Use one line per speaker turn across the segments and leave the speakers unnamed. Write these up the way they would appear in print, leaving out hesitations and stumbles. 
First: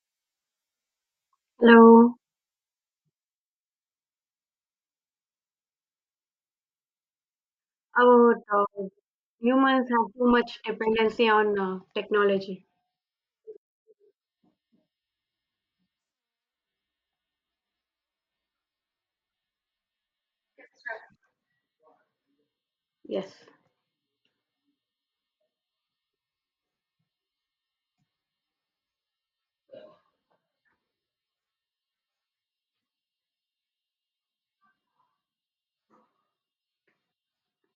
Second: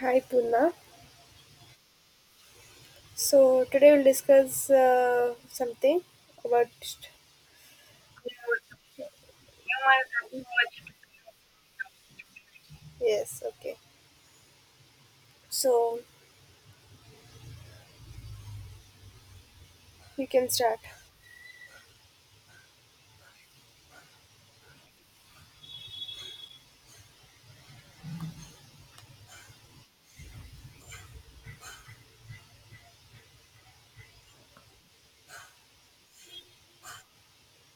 Hi Puna.
Hello,
So today we'll discuss something about.
about humans have too much dependency on technology.
Yes, okay. So you can start.
Yes,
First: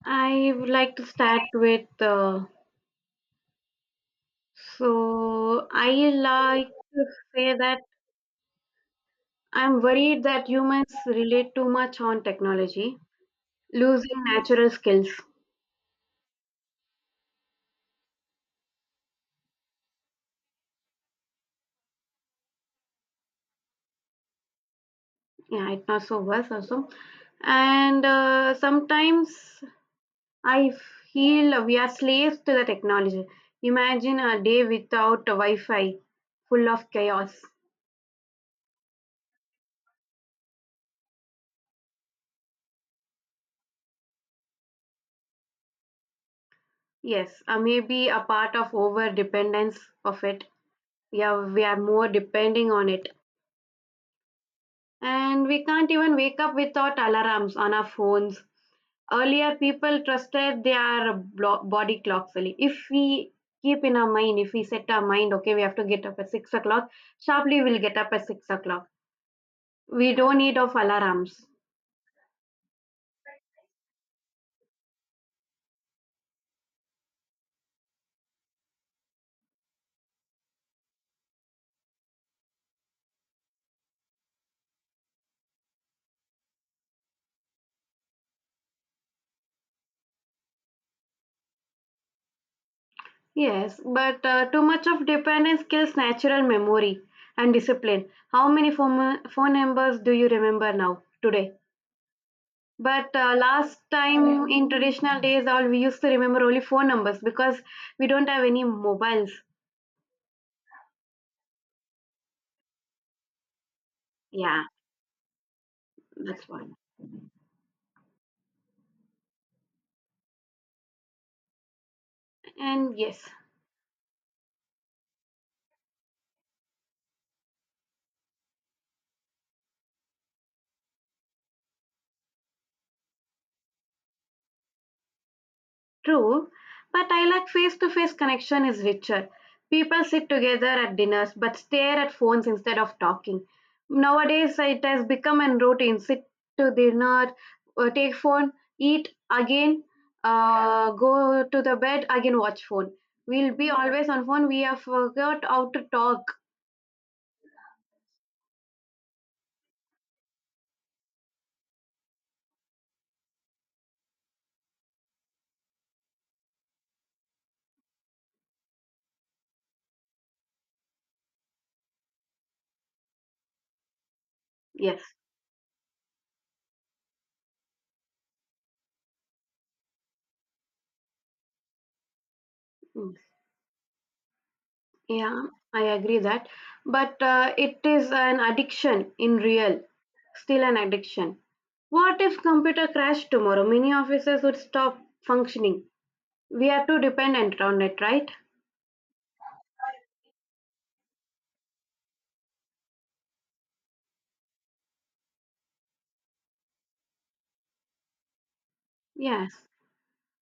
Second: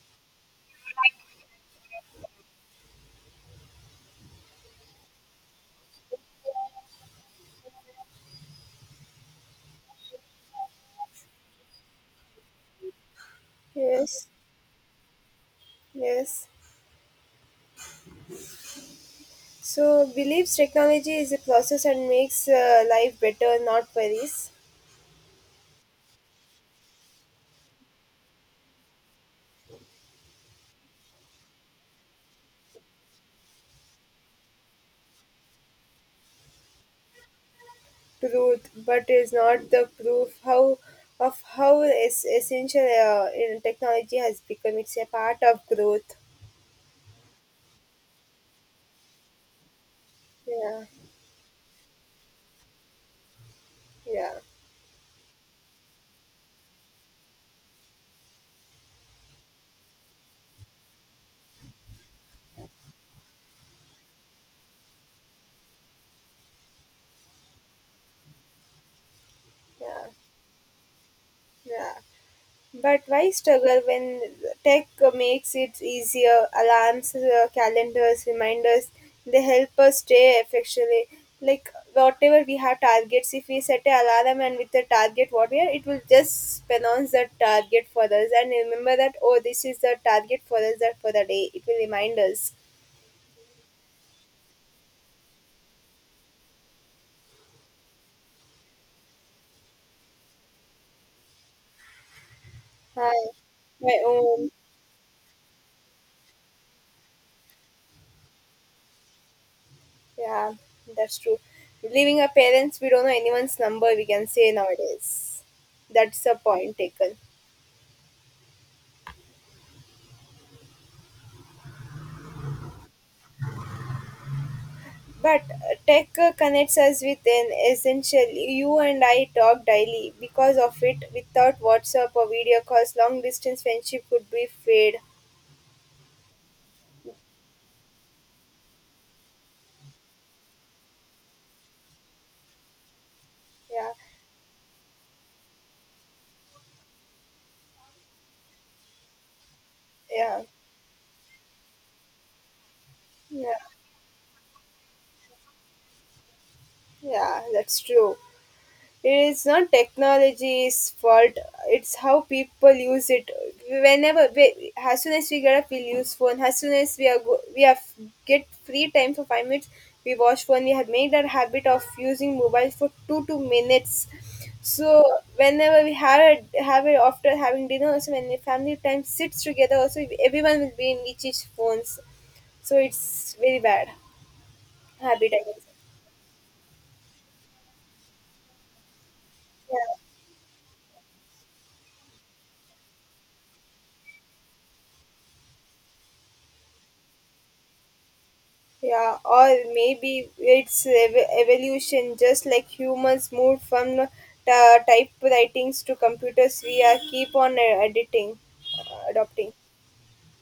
I would like to start with, so I like to say that I'm worried that humans relate too much on technology, losing
Yes,
natural skills.
yes. So believes technology is a process and makes life better, not worries.
Yeah, it not so worse also. And sometimes I feel we are slaves to the technology. Imagine a day without Wi-Fi, full of chaos.
Truth, but is not the proof how of how essential in technology has become. It's a part of growth.
Yes, maybe a part of over dependence of it.
Yeah,
Yeah, we are more depending on it.
yeah,
And we can't even wake up without alarms on our phones. Earlier, people trusted their body clocks only. If we keep in our mind, if we set our mind, okay, we have to get up at 6 o'clock, sharply we'll get up at 6 o'clock.
yeah,
We don't need of alarms.
yeah. But why struggle when tech makes it easier? Alarms, calendars, reminders, they help us stay effectually. Like whatever we have targets, if we set an alarm and with the target what we are, it will just pronounce the target for us and remember that oh this is the target for us that for the day. It will remind us.
Yes, but too much of dependence kills natural memory and discipline. How many phone numbers do you remember now, today? But
Hi,
last
my
time
own.
in traditional days, all we used to remember only phone numbers because we don't have any mobiles.
Yeah, that's true. Leaving our parents, we don't know anyone's number. We can say
Yeah,
nowadays. That's a
that's one.
point taken.
And yes,
But tech connects us with an essential. You and I talk daily because of it. Without WhatsApp or video calls, long distance friendship could be fade.
true. But I like face to face connection is richer. People sit together at dinners but stare at phones instead of talking.
Yeah,
Nowadays, it has become a routine sit to dinner, take phone, eat again,
yeah,
go to the bed, again, watch phone. We'll
yeah,
be always on phone. We have forgot how to talk.
yeah. That's true. It is not technology's fault, it's how people use it. Whenever, we, as soon as we get up, we use phone. As soon as we are go, we have get free time for 5 minutes, we watch phone. We have made that habit of using mobile for two minutes.
Yes.
So whenever we have a, have it after having dinner, also when the family time sits together, also everyone will be in each phones. So
Mm.
it's very bad habit,
Yeah,
I guess.
I agree that. But it is an addiction in real, still an addiction. What if computer crash tomorrow? Many offices would stop functioning. We are too dependent on it, right?
Yeah, or maybe it's evolution, just like humans moved from typewritings to computers, we are keep on editing,
Yes.
adopting.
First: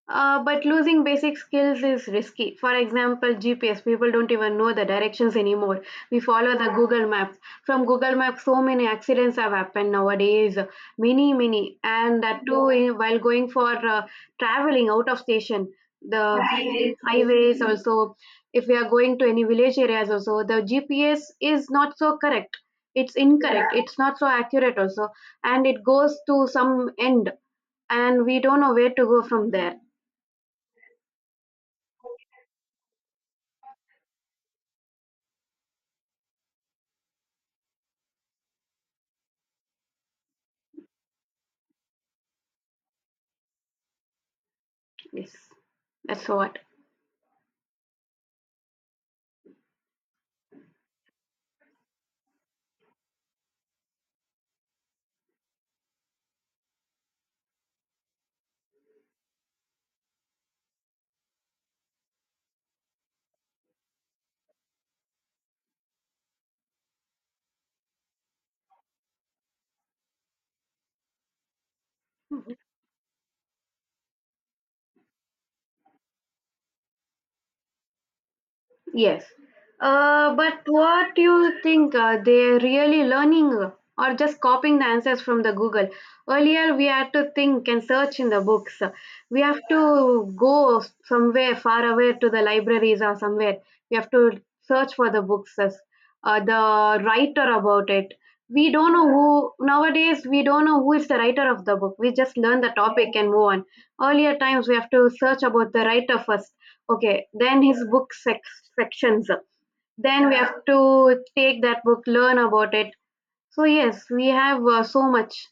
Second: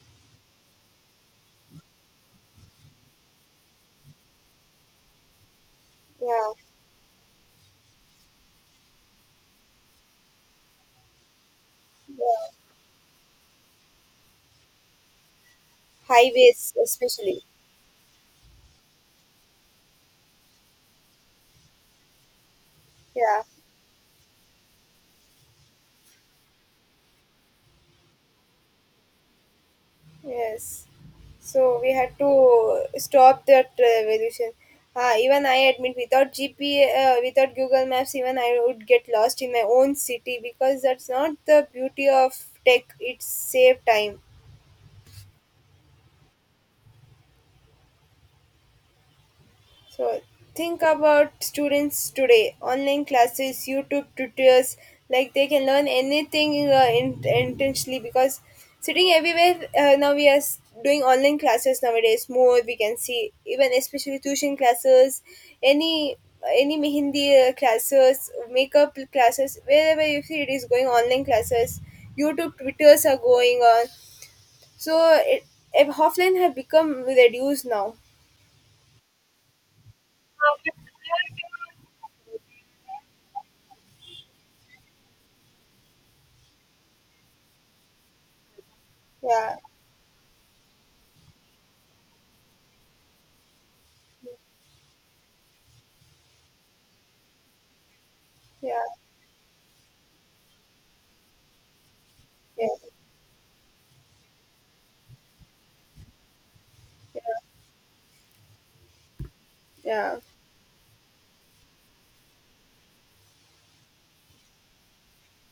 But losing basic skills is risky. For example, GPS, people don't even know the directions anymore. We follow
Yeah,
the Google Maps. From Google Maps, so many accidents have happened nowadays, many, many. And that
yeah,
too, eh, while going for traveling out of station, the
highways especially.
highways also, if we are going to any village areas also, the GPS is not so correct. It's
Yeah,
incorrect. It's not so accurate also. And it goes to some end, and we don't know where to go from there.
yes. So we had to stop that revolution. Even I admit, without GP, without Google Maps, even I would get lost in my own city because that's not the beauty of tech. It save time.
Yes, that's what.
So think about students today, online classes, YouTube tutors, like they can learn anything intentionally because sitting everywhere now we are doing online classes nowadays more we can see even especially tuition classes any any mehendi classes makeup classes wherever you see it is going online classes youtube twitters are going on so it, offline have become reduced now
Yes. But what do you think? They're really learning or just copying the answers from the Google? Earlier, we had to think and search in the books. We
yeah
have to go somewhere far away to the libraries or somewhere. We have to search for the books, the writer about it. We
yeah
don't know who, nowadays, we don't know who is the writer of the book. We just learn
yeah.
the topic and move on. Earlier times, we have to search about the writer first. Okay, then his book sections.
Yeah,
Then we have to take that book, learn about it. So, yes, we have so much.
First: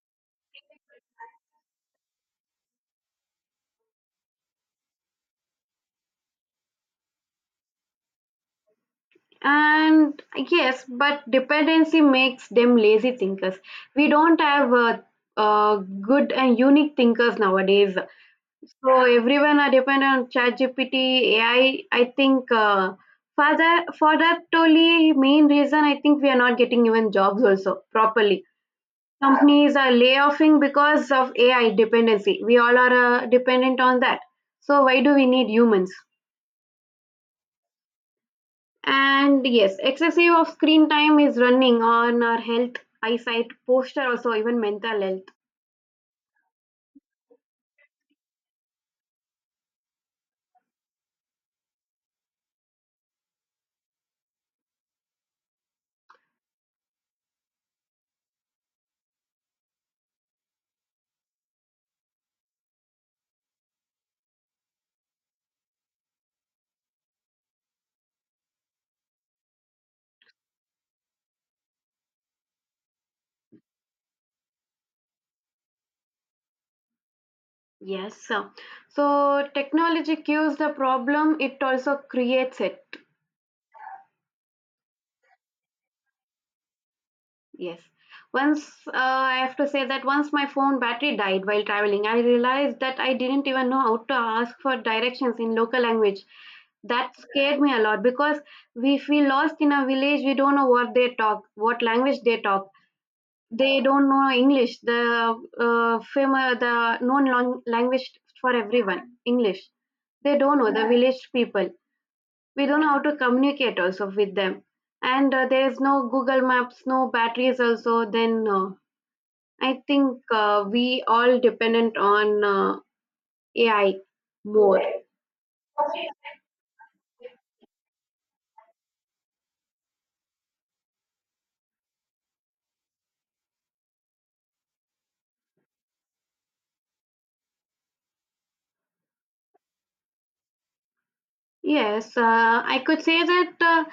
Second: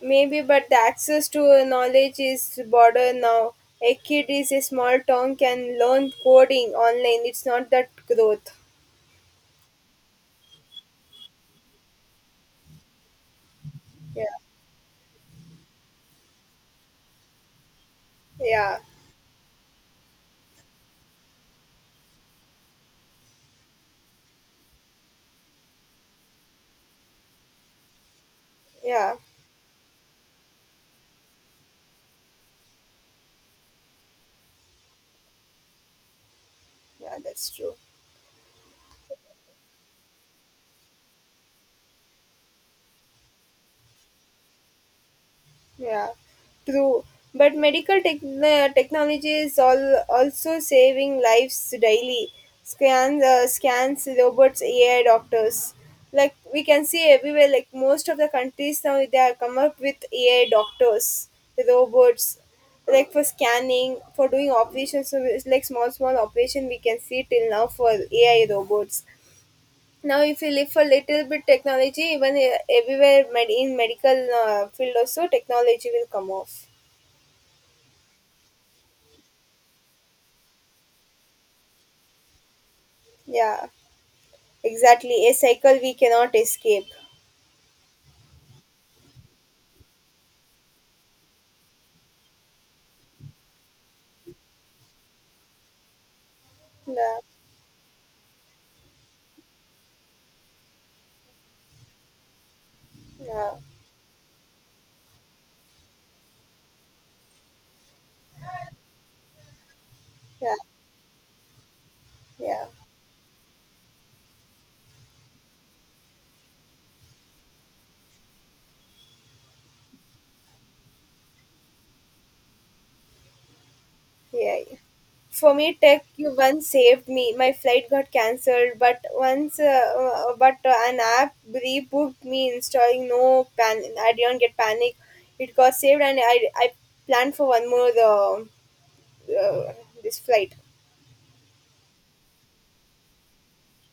maybe, but the access to knowledge is border now. A kid is a small town can learn coding online. It's not that growth.
And yes, but dependency makes them lazy thinkers. We
Yeah,
don't have uh, good and unique thinkers nowadays.
yeah,
So, everyone are dependent on ChatGPT, AI. I think for that, only main reason, I think we are not getting even jobs also properly.
yeah,
Companies are layoffing because of AI dependency. We all are dependent on that. So why do we need humans?
yeah. That's true.
And yes, excessive of screen time is running on our health, eyesight, posture, also even mental health.
Yeah, true. But medical technology is all also saving lives daily. Scans, robots, AI doctors. Like we can see everywhere. Like most of the countries now, they are come up with AI doctors, robots, like for scanning, for doing operations. So it's like small, small operation, we can see till now for AI robots. Now, if you live for little bit technology, even everywhere in medical field also, technology will come off.
Yes, sir. So technology cues the problem, it also creates it.
Yeah, exactly. A cycle we cannot escape.
Yes. Once I have to say that once my phone battery died while traveling, I realized that I didn't even know how to ask for directions in local language. That
Yeah,
scared me a lot because we feel lost in a village. We don't know what they talk, what language they talk.
yeah,
They don't know English, the famous, the known long language for everyone, English. They
yeah,
don't know the village people, we
yeah,
don't know how to communicate also with them. And there is no google maps, no batteries also. Then I think we all dependent on AI
yeah.
more.
For me, tech you once saved me. My flight got cancelled, but once, but an app rebooked me installing. No pan, I didn't get panic. It got saved, and I planned for one more uh, this flight.
Yes, I could say that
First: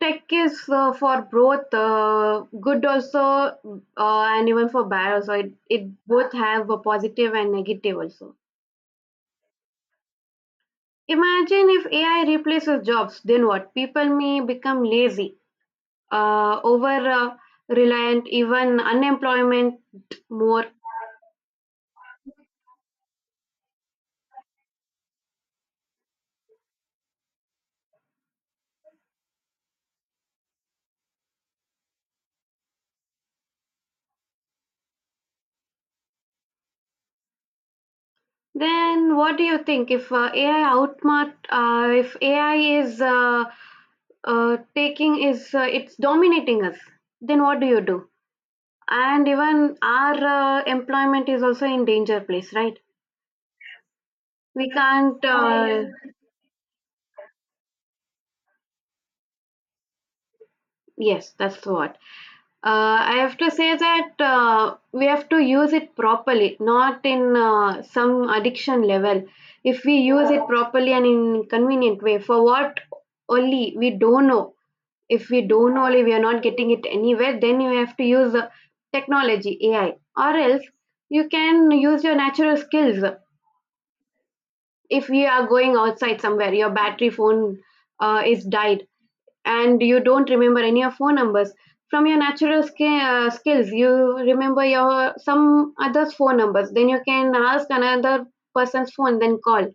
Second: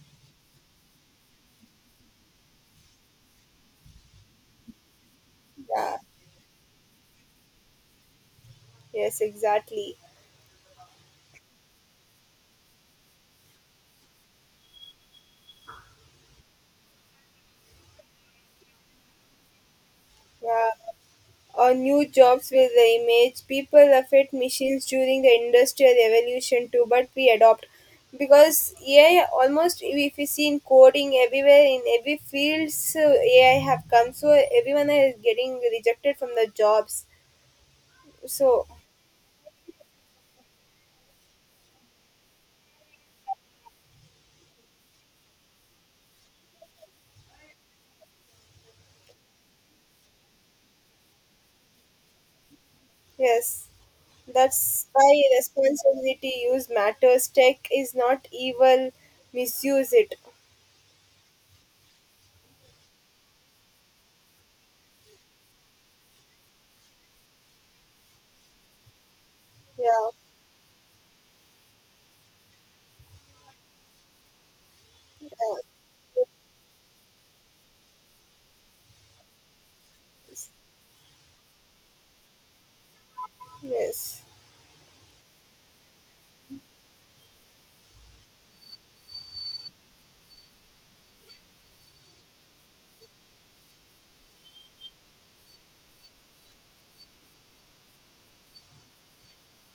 tech is for both good also and even for bad also. It,
Yeah,
it both have a positive and negative also.
Yes, exactly.
Imagine if AI replaces jobs, then what? People may become lazy over reliant, even unemployment more.
Yeah. Or new jobs with the image. People affect machines during the industrial revolution too, but we adopt because AI almost if you see in coding everywhere in every field, so AI have come. So everyone is getting rejected from the jobs. So
Then what do you think if AI if AI is taking is it's dominating us, then what do you do? And even our employment is also in danger place, right?
yes,
We
that's why
can't. Uh,
responsibility use matters. Tech is not evil. Misuse it.
yes, that's what. I have to say that we have to use it properly, not in some addiction level. If we
Yeah.
use it properly and in convenient way, for what only we don't know. If
yeah.
we don't know, only we are not getting it anywhere, then you have to use technology, AI, or
Yes.
else you can use your natural skills.
yes.
If we are going outside somewhere, your battery phone is died, and you don't remember any of phone numbers from your natural skills, you remember your some others phone numbers, then you can ask another person's phone, then call.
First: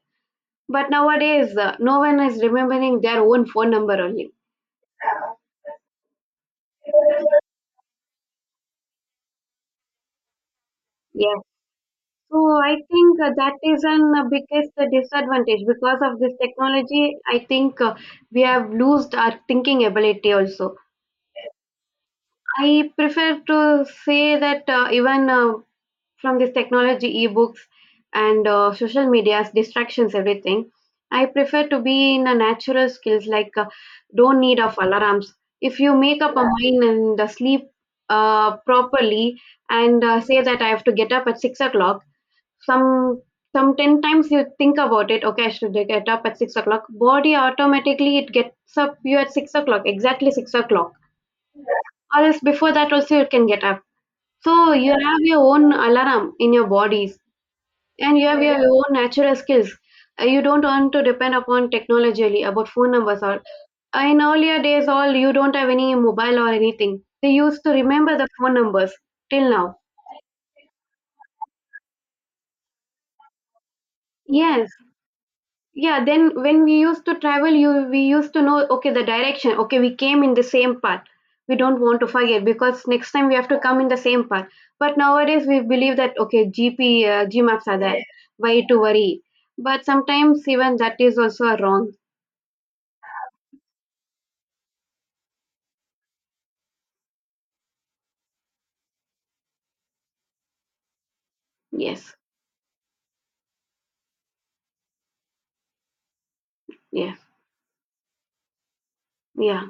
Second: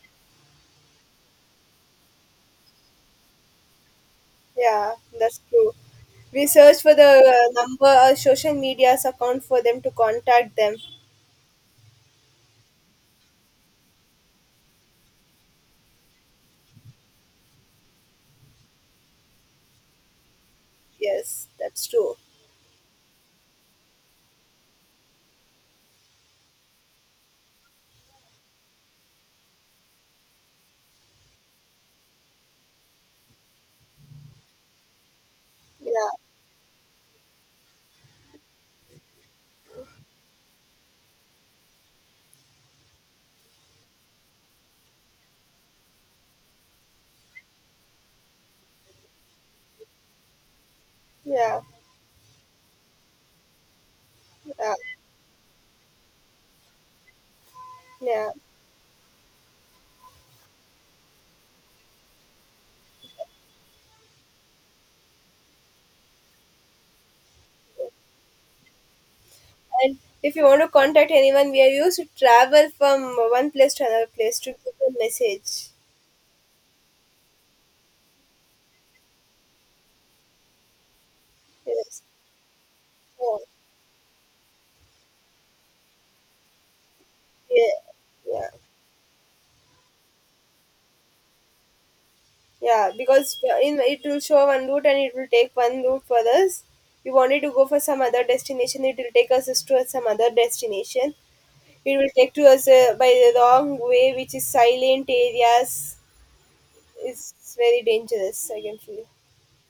But nowadays no one is remembering their own phone number only.
Yeah. That's true. We search for the number, or social media's account for them to contact them.
Yes, so I think that is an biggest disadvantage. Because of this technology I think we have lost our thinking ability also.
Yes, that's true.
I prefer to say that even from this technology, ebooks, and social media's distractions, everything. I prefer to be in a natural skills like don't need of alarms. If you
Yeah,
make up a mind and sleep properly and say that I have to get up at 6 o'clock, some some 10 times you think about it. Okay, I should get up at 6 o'clock. Body automatically it gets up you at 6 o'clock exactly 6 o'clock.
yeah,
Or else before that also you can get up. So
yeah,
you have your own alarm in your body. And you
yeah.
have your own natural skills. You don't want to depend upon technology really, about phone numbers or in earlier days all you don't have any mobile or anything. They used to remember the phone numbers till now.
And if you want to contact anyone, we are used to travel from one place to another place to
Yes.
put a message.
Yeah, then when we used to travel, you we used to know okay the direction. Okay, we came in the same path. We don't want
Yes.
to forget because next time we
Yeah.
have to come in the same path. But nowadays we believe that okay GP uh, G maps are
Yeah.
there.
Yeah.
Why to worry? But sometimes even that is also wrong.
Yeah. Because in it will show one route and it will take one route for us. We wanted to go for some other destination. It will take us to some other destination. It will
Yes.
take to us by the wrong way, which is silent areas.
Yeah,
Is very dangerous. I can feel.
yeah.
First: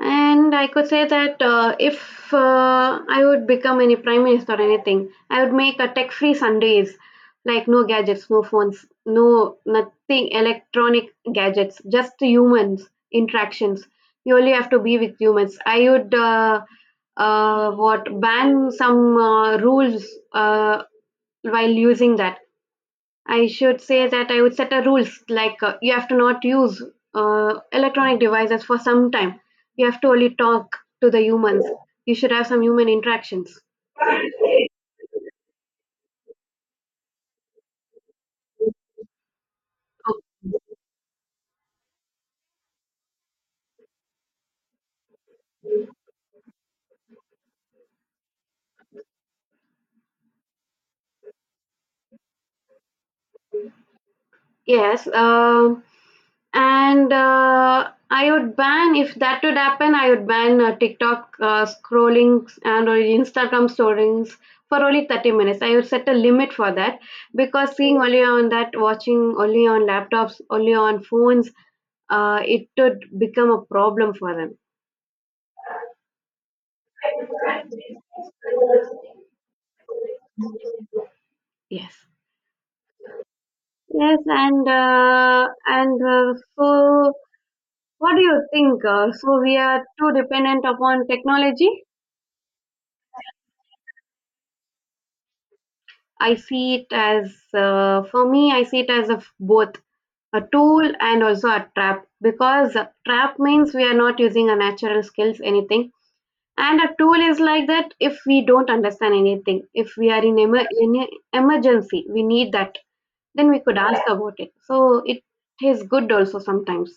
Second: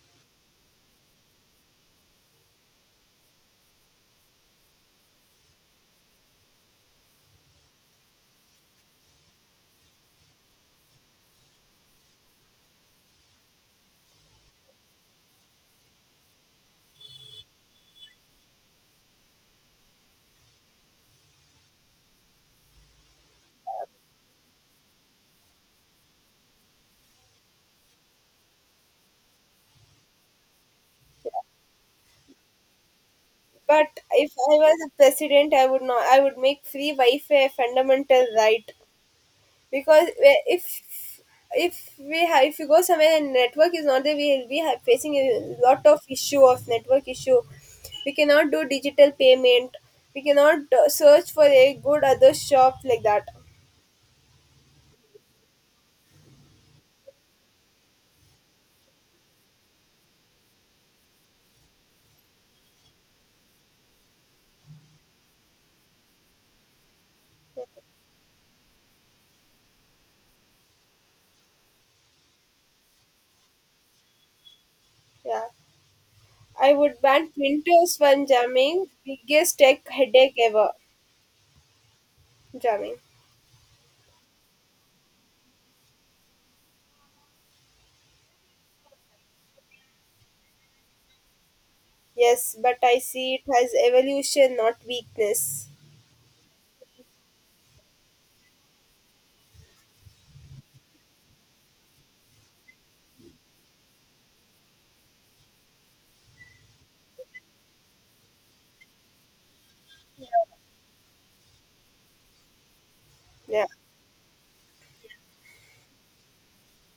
And I could say that if I would become any prime minister or anything, I would make a tech-free Sundays, like no gadgets, no phones, no nothing electronic gadgets, just humans interactions. You only have to be with humans. I would what ban some rules uh, while using that. I should say that I would set a rules like you have to not use electronic devices for some time. You have to only talk to the humans. You should have some human interactions.
But if I was a president, I would not. I would make free Wi-Fi a fundamental right because if if you go somewhere and network is not there, we will be facing a lot of issue of network issue. We cannot do digital payment. We cannot search for a good other shop like that.
Yes, and I would ban if that would happen. I would ban TikTok scrolling and or Instagram stories for only 30 minutes. I would set a limit for that because seeing only on that, watching only on laptops, only on phones, it would become a problem for them.
Yeah. I would ban Windows when jamming. Biggest tech headache ever.
Yes,
Jamming.
yes, and so what do you think? So we are too dependent upon technology.
Yes, but I see it as evolution, not weakness.
I see it as, for me, I see it as a, both a tool and also a trap, because a trap means we are not using our natural skills, anything. And a tool is like that if we don't understand anything, if we are in, in a emergency, we need that, then we
Yeah.
could ask about it. So it is good also sometimes.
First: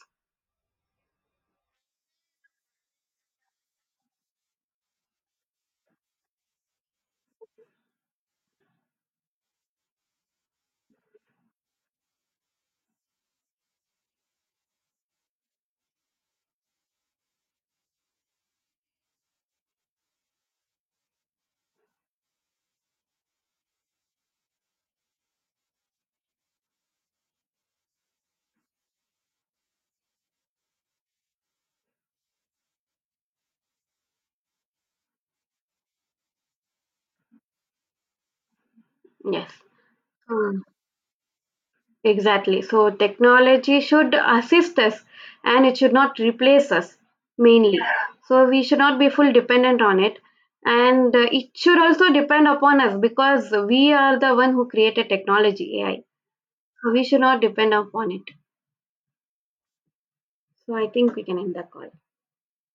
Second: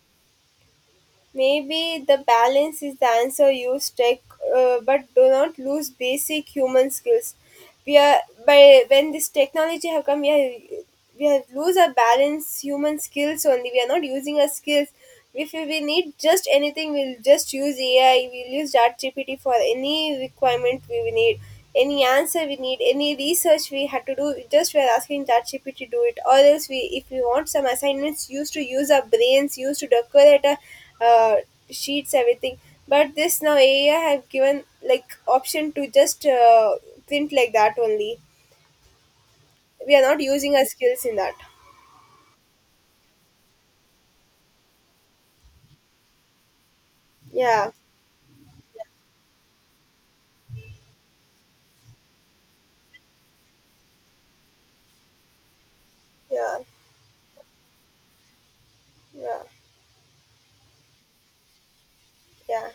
Maybe the balance is the answer. Use tech, but do not lose basic human skills. We are by when this technology have come we are we have lose our balance human skills only we are not using our skills if we need just anything we'll just use ai we'll use ChatGPT for any requirement we will need any answer we need any research we had to do just we're asking ChatGPT to do it or else we if we want some assignments used to use our brains used to decorate a sheets everything but this now ai have given like option to just print like that only
Yes.
we are not using
Hmm.
our skills in that
Exactly. So technology should assist us and it should not replace us
yeah
mainly. Yeah. So we should not be full dependent on it. And it should also depend upon us because we are the one who created technology, AI.
yeah
So we should not depend upon it.
yeah
So I think we can end the call.
yeah.